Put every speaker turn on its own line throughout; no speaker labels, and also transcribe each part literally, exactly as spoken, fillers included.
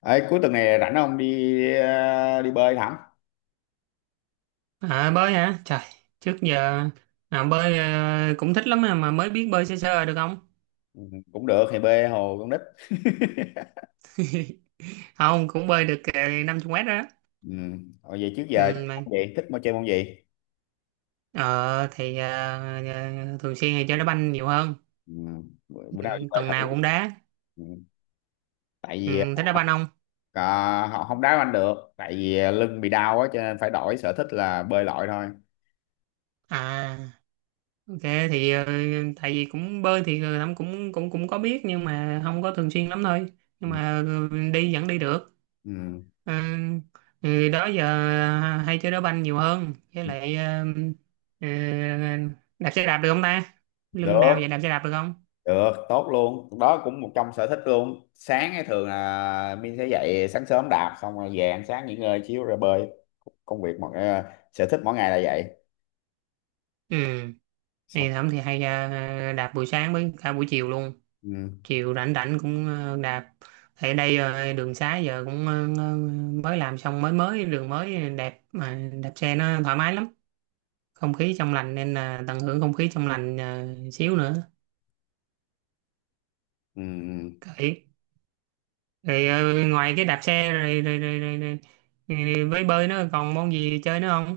Ấy, cuối tuần này rảnh không đi ờ, đi bơi hả?
À bơi hả? Trời, trước giờ à, bơi ờ, cũng thích lắm mà, mà mới biết bơi sơ sơ được không?
Ừ, cũng được thì bơi hồ con nít.
Không, cũng bơi được uh, năm chục mét đó.
Ừ. Hồi vậy trước
Ừ,
giờ
mà,
môn gì thích môn chơi môn gì?
ờ, thì ờ, ờ, thường xuyên thì chơi đá banh nhiều hơn.
Ừ. Bữa bữa
Ừ,
nào đi bơi
tuần
thử.
nào cũng đá.
Ừ. Tại vì
Ừ, thích đá banh không?
à, họ không đá banh được, tại vì ờ, lưng bị đau á cho nên phải đổi sở thích là bơi lội thôi.
À, ok thì ờ, tại vì cũng bơi thì ờ, cũng cũng cũng cũng có biết nhưng mà không có thường xuyên lắm thôi. Nhưng
Ừ.
mà ờ, đi vẫn đi được.
Ừ.
À, thì đó giờ hay chơi đá banh nhiều hơn với
Ừ.
lại ờ, ờ, đạp xe đạp được không ta, lưng đau vậy
Được,
đạp xe đạp được không?
được, tốt luôn. Đó cũng một trong sở thích luôn. Sáng ấy thường là Min sẽ dậy sáng sớm đạp xong rồi về ăn sáng nghỉ ngơi xíu rồi bơi. Công việc mọi ờ, sở thích mỗi ngày là vậy.
Ừ thì
Xong.
Thẩm thì hay ờ, đạp buổi sáng với cả buổi chiều luôn,
Ừ.
chiều rảnh rảnh cũng ờ, đạp ở đây. ờ, Đường xá giờ cũng ờ, mới làm xong, mới mới đường mới đẹp mà đạp xe nó thoải mái lắm, không khí trong lành nên là tận hưởng không khí trong lành ờ, xíu nữa
Ừ,
kệ. Rồi ờ, ngoài cái đạp xe rồi rồi rồi, rồi, rồi, rồi với bơi nó còn môn gì chơi nữa không?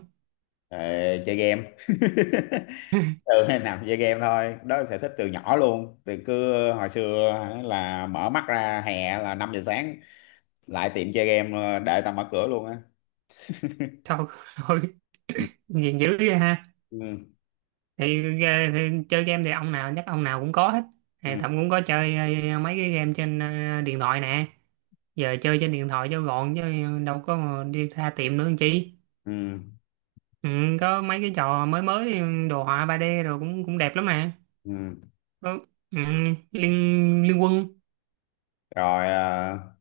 ờ, chơi game ừ, nằm chơi game thôi, đó là sở thích từ nhỏ luôn, từ cứ hồi xưa hả, là mở mắt ra hè là năm giờ sáng lại tiệm chơi game đợi tao mở cửa luôn á.
Thôi, thôi,
Ừ,
nghiền dữ vậy ha.
ừ,
Thì, ờ, thì chơi game thì ông nào chắc ông nào cũng có hết. Thì
ừ,
Thậm cũng có chơi ờ, mấy cái game trên ờ, điện thoại nè. Giờ chơi trên điện thoại cho gọn chứ đâu có mà đi ra tiệm nữa làm chi.
ừ,
Ừ, có mấy cái trò mới mới ừ, đồ họa ba đê rồi cũng cũng đẹp lắm nè.
ừ.
Có- Ừ, liên liên quân.
Rồi ờ,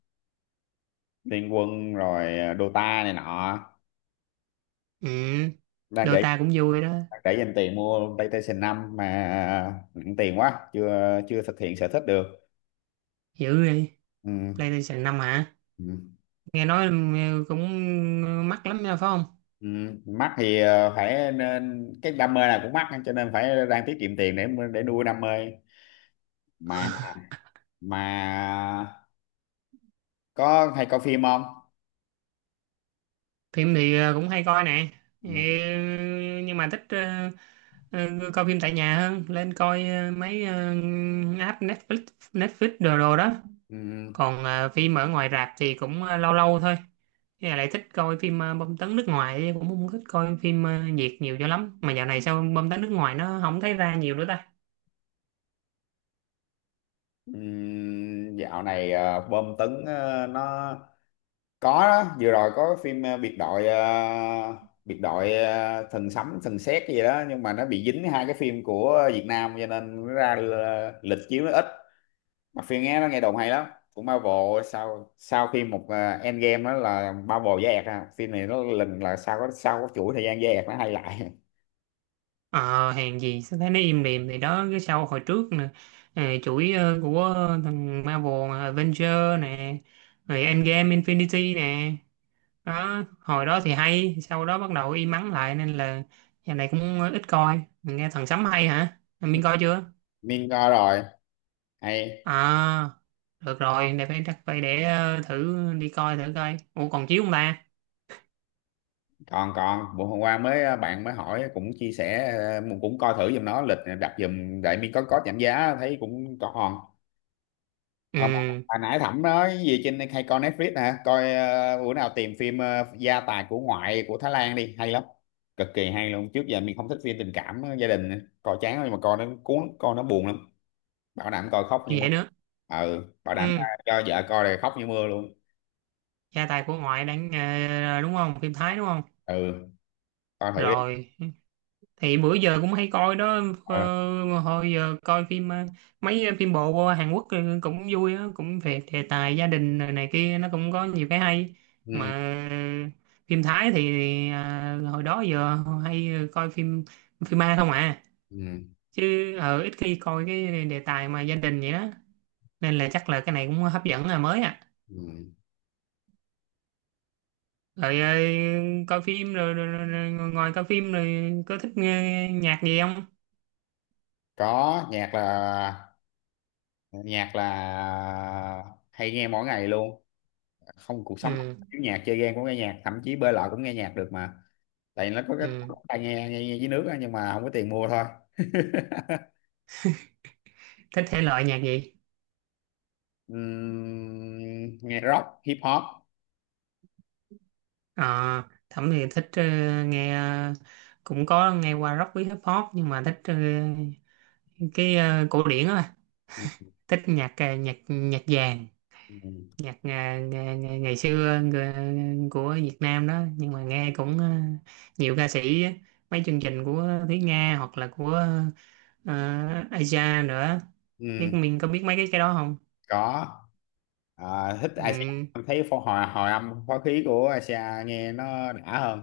Liên Quân rồi ờ, Dota này nọ,
Ừ,
đang để
Dota cũng vui đó.
để dành tiền mua PlayStation năm mà ờ, nặng tiền quá chưa chưa thực hiện sở thích được.
Dữ đi.
Ừ,
PlayStation năm hả?
ừ.
Nghe nói ừ, cũng mắc lắm nha phải không?
Ừ, mắc thì ờ, phải, nên cái đam mê này cũng mắc cho nên phải đang tiết kiệm tiền để để nuôi đam mê, mà mà có hay coi phim không?
Phim thì ờ, cũng hay coi nè. Ừ,
Ừ,
nhưng mà thích ờ, ờ, coi phim tại nhà hơn, lên coi ờ, mấy ờ, app Netflix, Netflix đồ đồ đó.
ừ,
Còn ờ, phim ở ngoài rạp thì cũng ờ, lâu lâu thôi. Với lại thích coi phim ờ, bom tấn nước ngoài, chứ cũng không thích coi phim ờ, Việt nhiều cho lắm, mà dạo này sao bom tấn nước ngoài nó không thấy ra nhiều nữa ta?
ừ, dạo này ờ, bom tấn ờ, nó có đó. Vừa rồi có phim ờ, biệt đội ờ, biệt đội ờ, thần sấm thần sét gì đó, nhưng mà nó bị dính hai cái phim của Việt Nam cho nên nó ra ờ, lịch chiếu nó ít, mà phim nghe nó nghe đồn hay lắm, cũng Marvel. Sau sau khi một uh, Endgame đó là Marvel với ẹt à, phim này nó lình là sau có sau có chuỗi thời gian với ẹt nó hay lại
Ờ, hàng gì sao thấy nó im lìm. Thì đó cái sau hồi trước nè, ờ, chuỗi ờ, của thằng Marvel nè, Avenger nè, rồi Endgame Infinity nè. Đó hồi đó thì hay, sau đó bắt đầu im ắng lại, nên là giờ này cũng ờ, ít coi. Mình nghe thằng Sấm hay hả, mình coi chưa?
nên coi rồi, hay.
À, được rồi, để phải chắc phải để ờ, thử đi coi, thử coi ủa còn chiếu không ta?
Còn còn bữa hôm qua mới à, bạn mới hỏi cũng chia sẻ, ờ, cũng coi thử giùm nó lịch đặt giùm đại miên, có có giảm giá thấy cũng còn. Ông,
Ừ
hồi nãy Thẩm nói gì trên, hay coi Netflix hả? Coi ờ, bữa nào tìm phim ờ, Gia tài của ngoại của Thái Lan đi, hay lắm. Cực kỳ hay luôn. Trước giờ mình không thích phim tình cảm ờ, gia đình, coi chán lắm, nhưng mà coi nó cuốn, coi nó buồn lắm. Bảo đảm coi khóc như mưa.
vậy nữa.
Ừ, bảo đảm ờ,
Ừ,
cho vợ coi là khóc như mưa luôn.
gia tài của ngoại đang ờ, đúng không, phim Thái đúng không?
Ừ, coi thử đi.
Rồi thì bữa giờ cũng hay coi đó.
Ờ.
Ờ, hồi giờ coi phim ờ, mấy phim bộ Hàn Quốc ờ, cũng vui á, cũng về đề tài gia đình rồi này kia, nó cũng có nhiều cái hay.
Ừ,
Mà phim Thái thì à, hồi đó giờ hay coi phim phim ma không à,
ừ,
chứ ờ, ít khi coi cái đề tài mà gia đình vậy đó, nên là chắc là cái này cũng hấp dẫn là mới à.
ừ.
Rồi ờ, coi phim rồi, rồi, rồi, rồi ngoài coi phim rồi có thích nghe nhạc gì không?
Có nhạc là nhạc là hay nghe mỗi ngày luôn. Không, cuộc sống
Ừ.
thiếu nhạc, chơi game cũng nghe nhạc, thậm chí bơi lội cũng nghe nhạc được mà. Tại nó có cái
Ừ.
tai nghe nghe, nghe dưới nước á, nhưng mà không có tiền mua thôi.
Thích thể loại nhạc gì?
Ừm, nghe rock hip hop.
À, Thẩm thì thích ờ, nghe ờ, cũng có nghe qua rock với hip hop, nhưng mà thích ờ, cái ờ, cổ điển á bà. Thích nhạc ờ, nhạc nhạc vàng,
Ừm,
nhạc ờ, ngày, ngày, ngày xưa ng- của Việt Nam đó, nhưng mà nghe cũng ờ, nhiều ca sĩ á. Mấy chương trình của Thúy Nga hoặc là của uh, Aja nữa, biết
ừm,
mình có biết mấy cái cái đó không?
có, à, thích Asia.
Ừ.
Em thấy phó hòa hòa âm phó khí của Asia nghe nó đã hơn.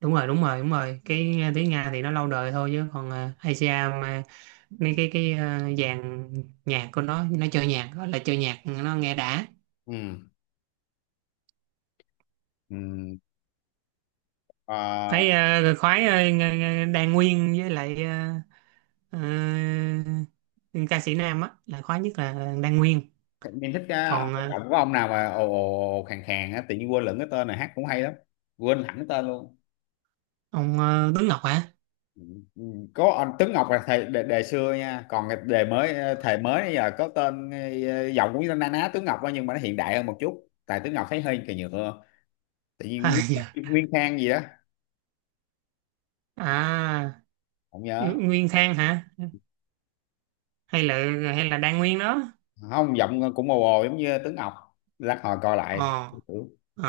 Đúng rồi, đúng rồi, đúng rồi, cái ờ, tiếng Nga thì nó lâu đời thôi, chứ còn ờ, Asia, mà mấy cái cái ờ, dàn nhạc của nó nó chơi nhạc, gọi là chơi nhạc nó nghe đã.
Ừm, ừm. Ờ,
Thấy ờ, khoái ờ, ng- ng- Đan Nguyên, với lại ờ, ờ, ca sĩ nam á là khoái nhất là Đan Nguyên.
em thích cái
Còn ờ,
giọng của ông nào mà ồ ồ ồ, khàn khàn á, tự nhiên quên lẫn cái tên, này hát cũng hay lắm, quên hẳn cái tên luôn.
ông ờ, Tuấn Ngọc hả?
Ừ, có anh Tuấn Ngọc là thầy đề, đề xưa nha, còn cái đề mới ờ, thầy mới bây giờ có tên ờ, giọng cũng như na ná Tuấn Ngọc á, nhưng mà nó hiện đại hơn một chút, tại Tuấn Ngọc thấy hơi kỳ nhựa. Tự nhiên
À,
Nguyên,
dạ.
Nguyên Khang gì đó,
À,
không nhớ.
Nguyên Khang hả, hay là hay là Đan Nguyên đó?
Không, giọng cũng mồ hồ giống như Tuấn Ngọc, lát hồi coi
ờ
lại. Ừ.
ờ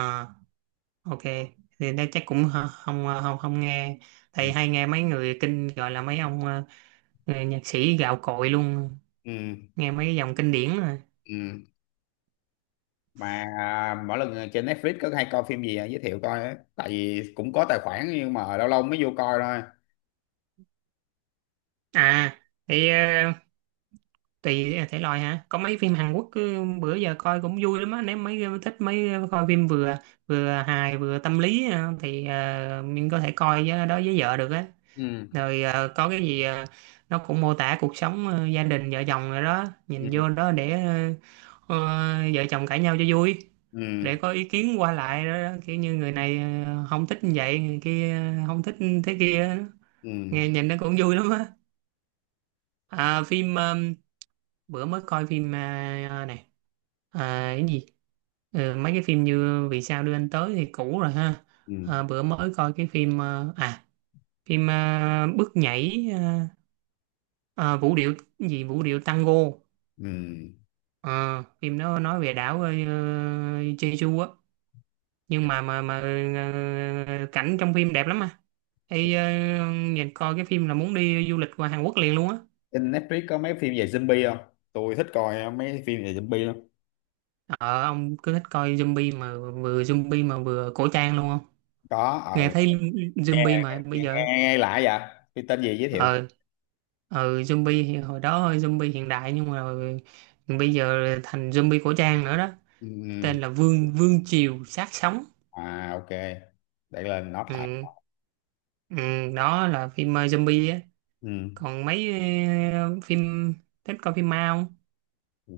ok. Thì đây chắc cũng hơ- không, không, không nghe.
Ừ.
Tại hay nghe mấy người kinh, gọi là mấy ông ờ, người nhạc sĩ gạo cội luôn,
Ừ.
nghe mấy cái dòng kinh điển rồi.
Ừ. Mà à, mỗi lần trên Netflix có hay coi phim gì à, giới thiệu coi á, tại vì cũng có tài khoản nhưng mà lâu lâu mới vô coi thôi.
À, thì ờ, tùy à, thể loại hả? Có mấy phim Hàn Quốc cứ bữa giờ coi cũng vui lắm á, nếu mấy ờ, thích mấy ờ, coi phim vừa vừa hài vừa tâm lý ờ, thì ờ, mình có thể coi với, đó với vợ được á.
Ừ.
Rồi ờ, có cái gì ờ, nó cũng mô tả cuộc sống ờ, gia đình vợ chồng rồi đó, nhìn
Ừ.
vô đó để ờ, ờ, vợ chồng cãi nhau cho vui,
Ừ.
để có ý kiến qua lại đó, đó. Kiểu như người này ờ, không thích như vậy, người kia ờ, không thích thế kia đó.
Ừ.
Nghe nhìn nó cũng vui lắm á. À, phim ờ, bữa mới coi phim ờ, ờ, này à, cái gì. Ờ, mấy cái phim như Vì sao đưa anh tới thì cũ rồi ha.
Ừ.
Ờ, bữa mới coi cái phim ờ, à, phim ờ, bước nhảy ờ, Ờ, vũ điệu gì, vũ điệu tango.
Ừ.
Ờ, phim đó nói về đảo ờ, Jeju á, nhưng mà mà mà ờ, cảnh trong phim đẹp lắm mà. Ê, ờ, nhìn coi cái phim là muốn đi du lịch qua Hàn Quốc liền luôn á.
Trên Netflix có mấy phim về zombie không? Tôi thích coi mấy phim về zombie lắm.
ờ ông cứ thích coi zombie mà. Vừa zombie mà vừa cổ trang luôn không?
Có,
Nghe
ờ,
thấy
nghe,
zombie mà bây
nghe, nghe,
giờ.
nghe lại vậy? Phim tên gì giới thiệu?
ờ ừ, zombie thì hồi đó hơi zombie hiện đại, nhưng mà bây giờ thành zombie cổ trang nữa đó, tên
Ừ.
là Vương Vương Triều Sát Sống.
À, ok. Để lên note lại.
Ừ, ừ, đó là phim ờ, zombie á.
Ừ.
Còn mấy ờ, phim, thích coi phim ma không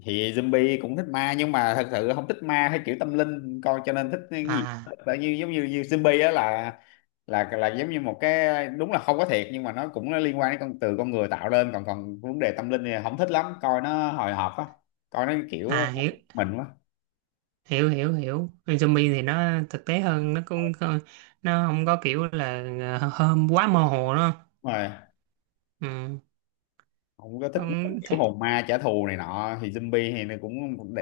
Thì zombie cũng thích, ma nhưng mà thật sự không thích, ma hay kiểu tâm linh coi, cho nên thích cái gì
à?
là như giống như, như zombie á, là là là giống như một cái đúng là không có thiệt, nhưng mà nó cũng nó liên quan đến con, từ con người tạo lên, còn còn vấn đề tâm linh thì không thích lắm, coi nó hồi hộp á, coi nó kiểu
À, hiểu
mình quá.
hiểu hiểu hiểu. Phim zombie thì nó thực tế hơn, nó cũng không- nó không có kiểu là ờ, hôm quá mơ hồ đó.
Đúng rồi,
Ừ,
không có thích
cũng thì
kiểu hồn ma trả thù này nọ, thì zombie thì nó cũng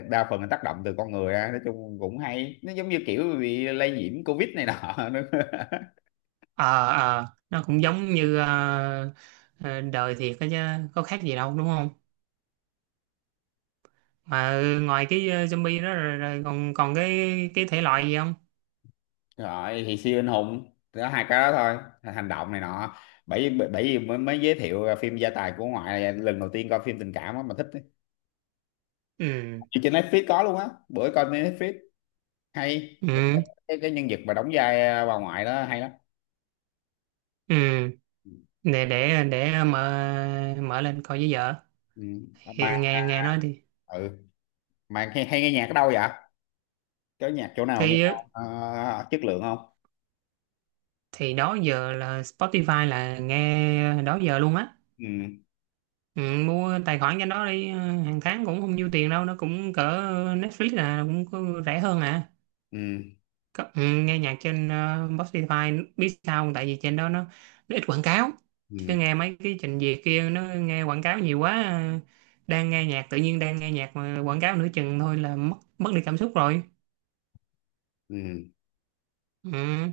đa phần là tác động từ con người á, nói chung cũng hay, nó giống như kiểu bị lây nhiễm covid này nọ nữa.
ờ ờ nó cũng giống như ờ, ờ, đời thiệt đó chứ, có khác gì đâu đúng không? Mà ngoài cái ờ, zombie đó rồi, rồi còn còn cái cái thể loại gì không?
Rồi thì siêu anh hùng đó, hai cái đó thôi, hành động này nọ. Bởi bởi bởi vì mới, mới giới thiệu phim Gia tài của ngoại là lần đầu tiên coi phim tình cảm á mà thích ấy.
Ừ,
Thì trên Netflix có luôn á, bữa coi trên Netflix hay,
ừ,
cái, cái nhân vật mà đóng vai à, bà ngoại đó hay lắm.
ừ, để để để mở mở lên coi với vợ.
Ừ. Mà
Thì nghe nghe nói đi.
ừ. Mà hay, hay nghe nhạc ở đâu vậy, có nhạc chỗ nào nghe
thì
ờ, chất lượng không?
thì đó giờ là Spotify là nghe đó giờ luôn á.
Ừ,
Ừ, mua tài khoản cho nó đi ờ, hàng tháng cũng không nhiêu tiền đâu, nó cũng cỡ Netflix, là cũng có rẻ hơn à.
ừ,
Có, ừ, nghe nhạc trên ờ, Spotify biết sao không? Tại vì trên đó nó, nó ít quảng cáo.
ừ,
Chứ nghe mấy cái trình duyệt kia nó nghe quảng cáo nhiều quá, ờ, đang nghe nhạc, tự nhiên đang nghe nhạc mà quảng cáo nửa chừng thôi là mất mất đi cảm xúc rồi.
ừ.
Ừ.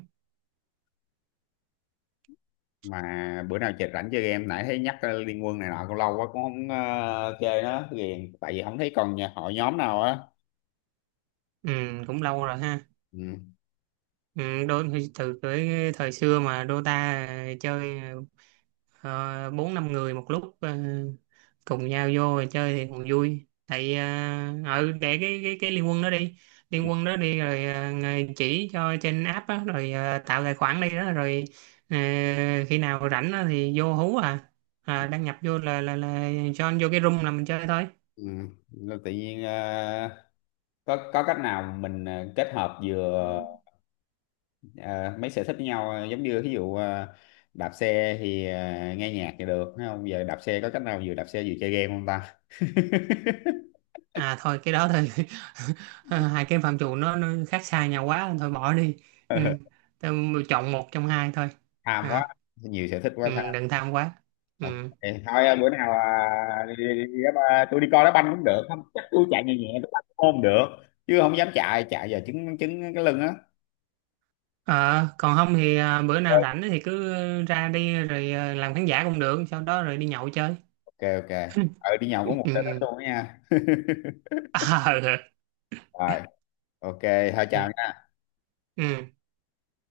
Mà bữa nào chị rảnh chơi game, nãy thấy nhắc ờ, Liên Quân này nọ cũng lâu quá, cũng không ờ, chơi nó ghiền, tại vì không thấy còn nhà hội nhóm nào á.
Ừ, cũng lâu rồi ha.
Ừ,
Ừ, đôi khi từ cái thời xưa mà Dota chơi ờ, bốn năm người một lúc ờ, cùng nhau vô rồi chơi thì còn vui. Tại ờ, ừ, để cái cái cái liên quân đó đi, liên quân đó đi, rồi ờ, người chỉ cho trên app á, rồi ờ, tạo tài khoản đi đó, rồi ờ, khi nào rảnh á thì vô hú à. À, đăng nhập vô là là là join vô cái room là mình chơi thôi.
ừ. Nên tự nhiên ờ, có có cách nào mình ờ, kết hợp vừa ờ, mấy sở thích với nhau, ờ, giống như ví dụ ờ, đạp xe thì ờ, nghe nhạc thì được thấy không, giờ đạp xe có cách nào vừa đạp xe vừa chơi game không ta?
À thôi cái đó thôi. Hai cái phạm trù nó, nó khác xa nhau quá, thôi bỏ đi. Ừ. Tôi chọn một trong hai thôi.
Tham quá,
À,
nhiều sở thích quá.
ừ, đừng tham quá.
Ok,
Ừ.
thôi à, bữa nào à, đi, đi, đi, đá ba- tôi đi coi đá banh cũng được, không chắc tôi chạy nhẹ nhẹ tôi banh cũng không được, chứ không dám chạy chạy giờ chứng chứng cái lưng á.
Ờ, còn không thì à, bữa nào rảnh thì cứ ra đi, rồi à, làm khán giả cũng được, sau đó rồi đi nhậu chơi.
Ok, ok, ờ đi nhậu có một
Ừ.
sở thích
Ừ.
luôn đó nha.
À,
Rồi, ok, thôi
ừ.
chào nha.
Ừ.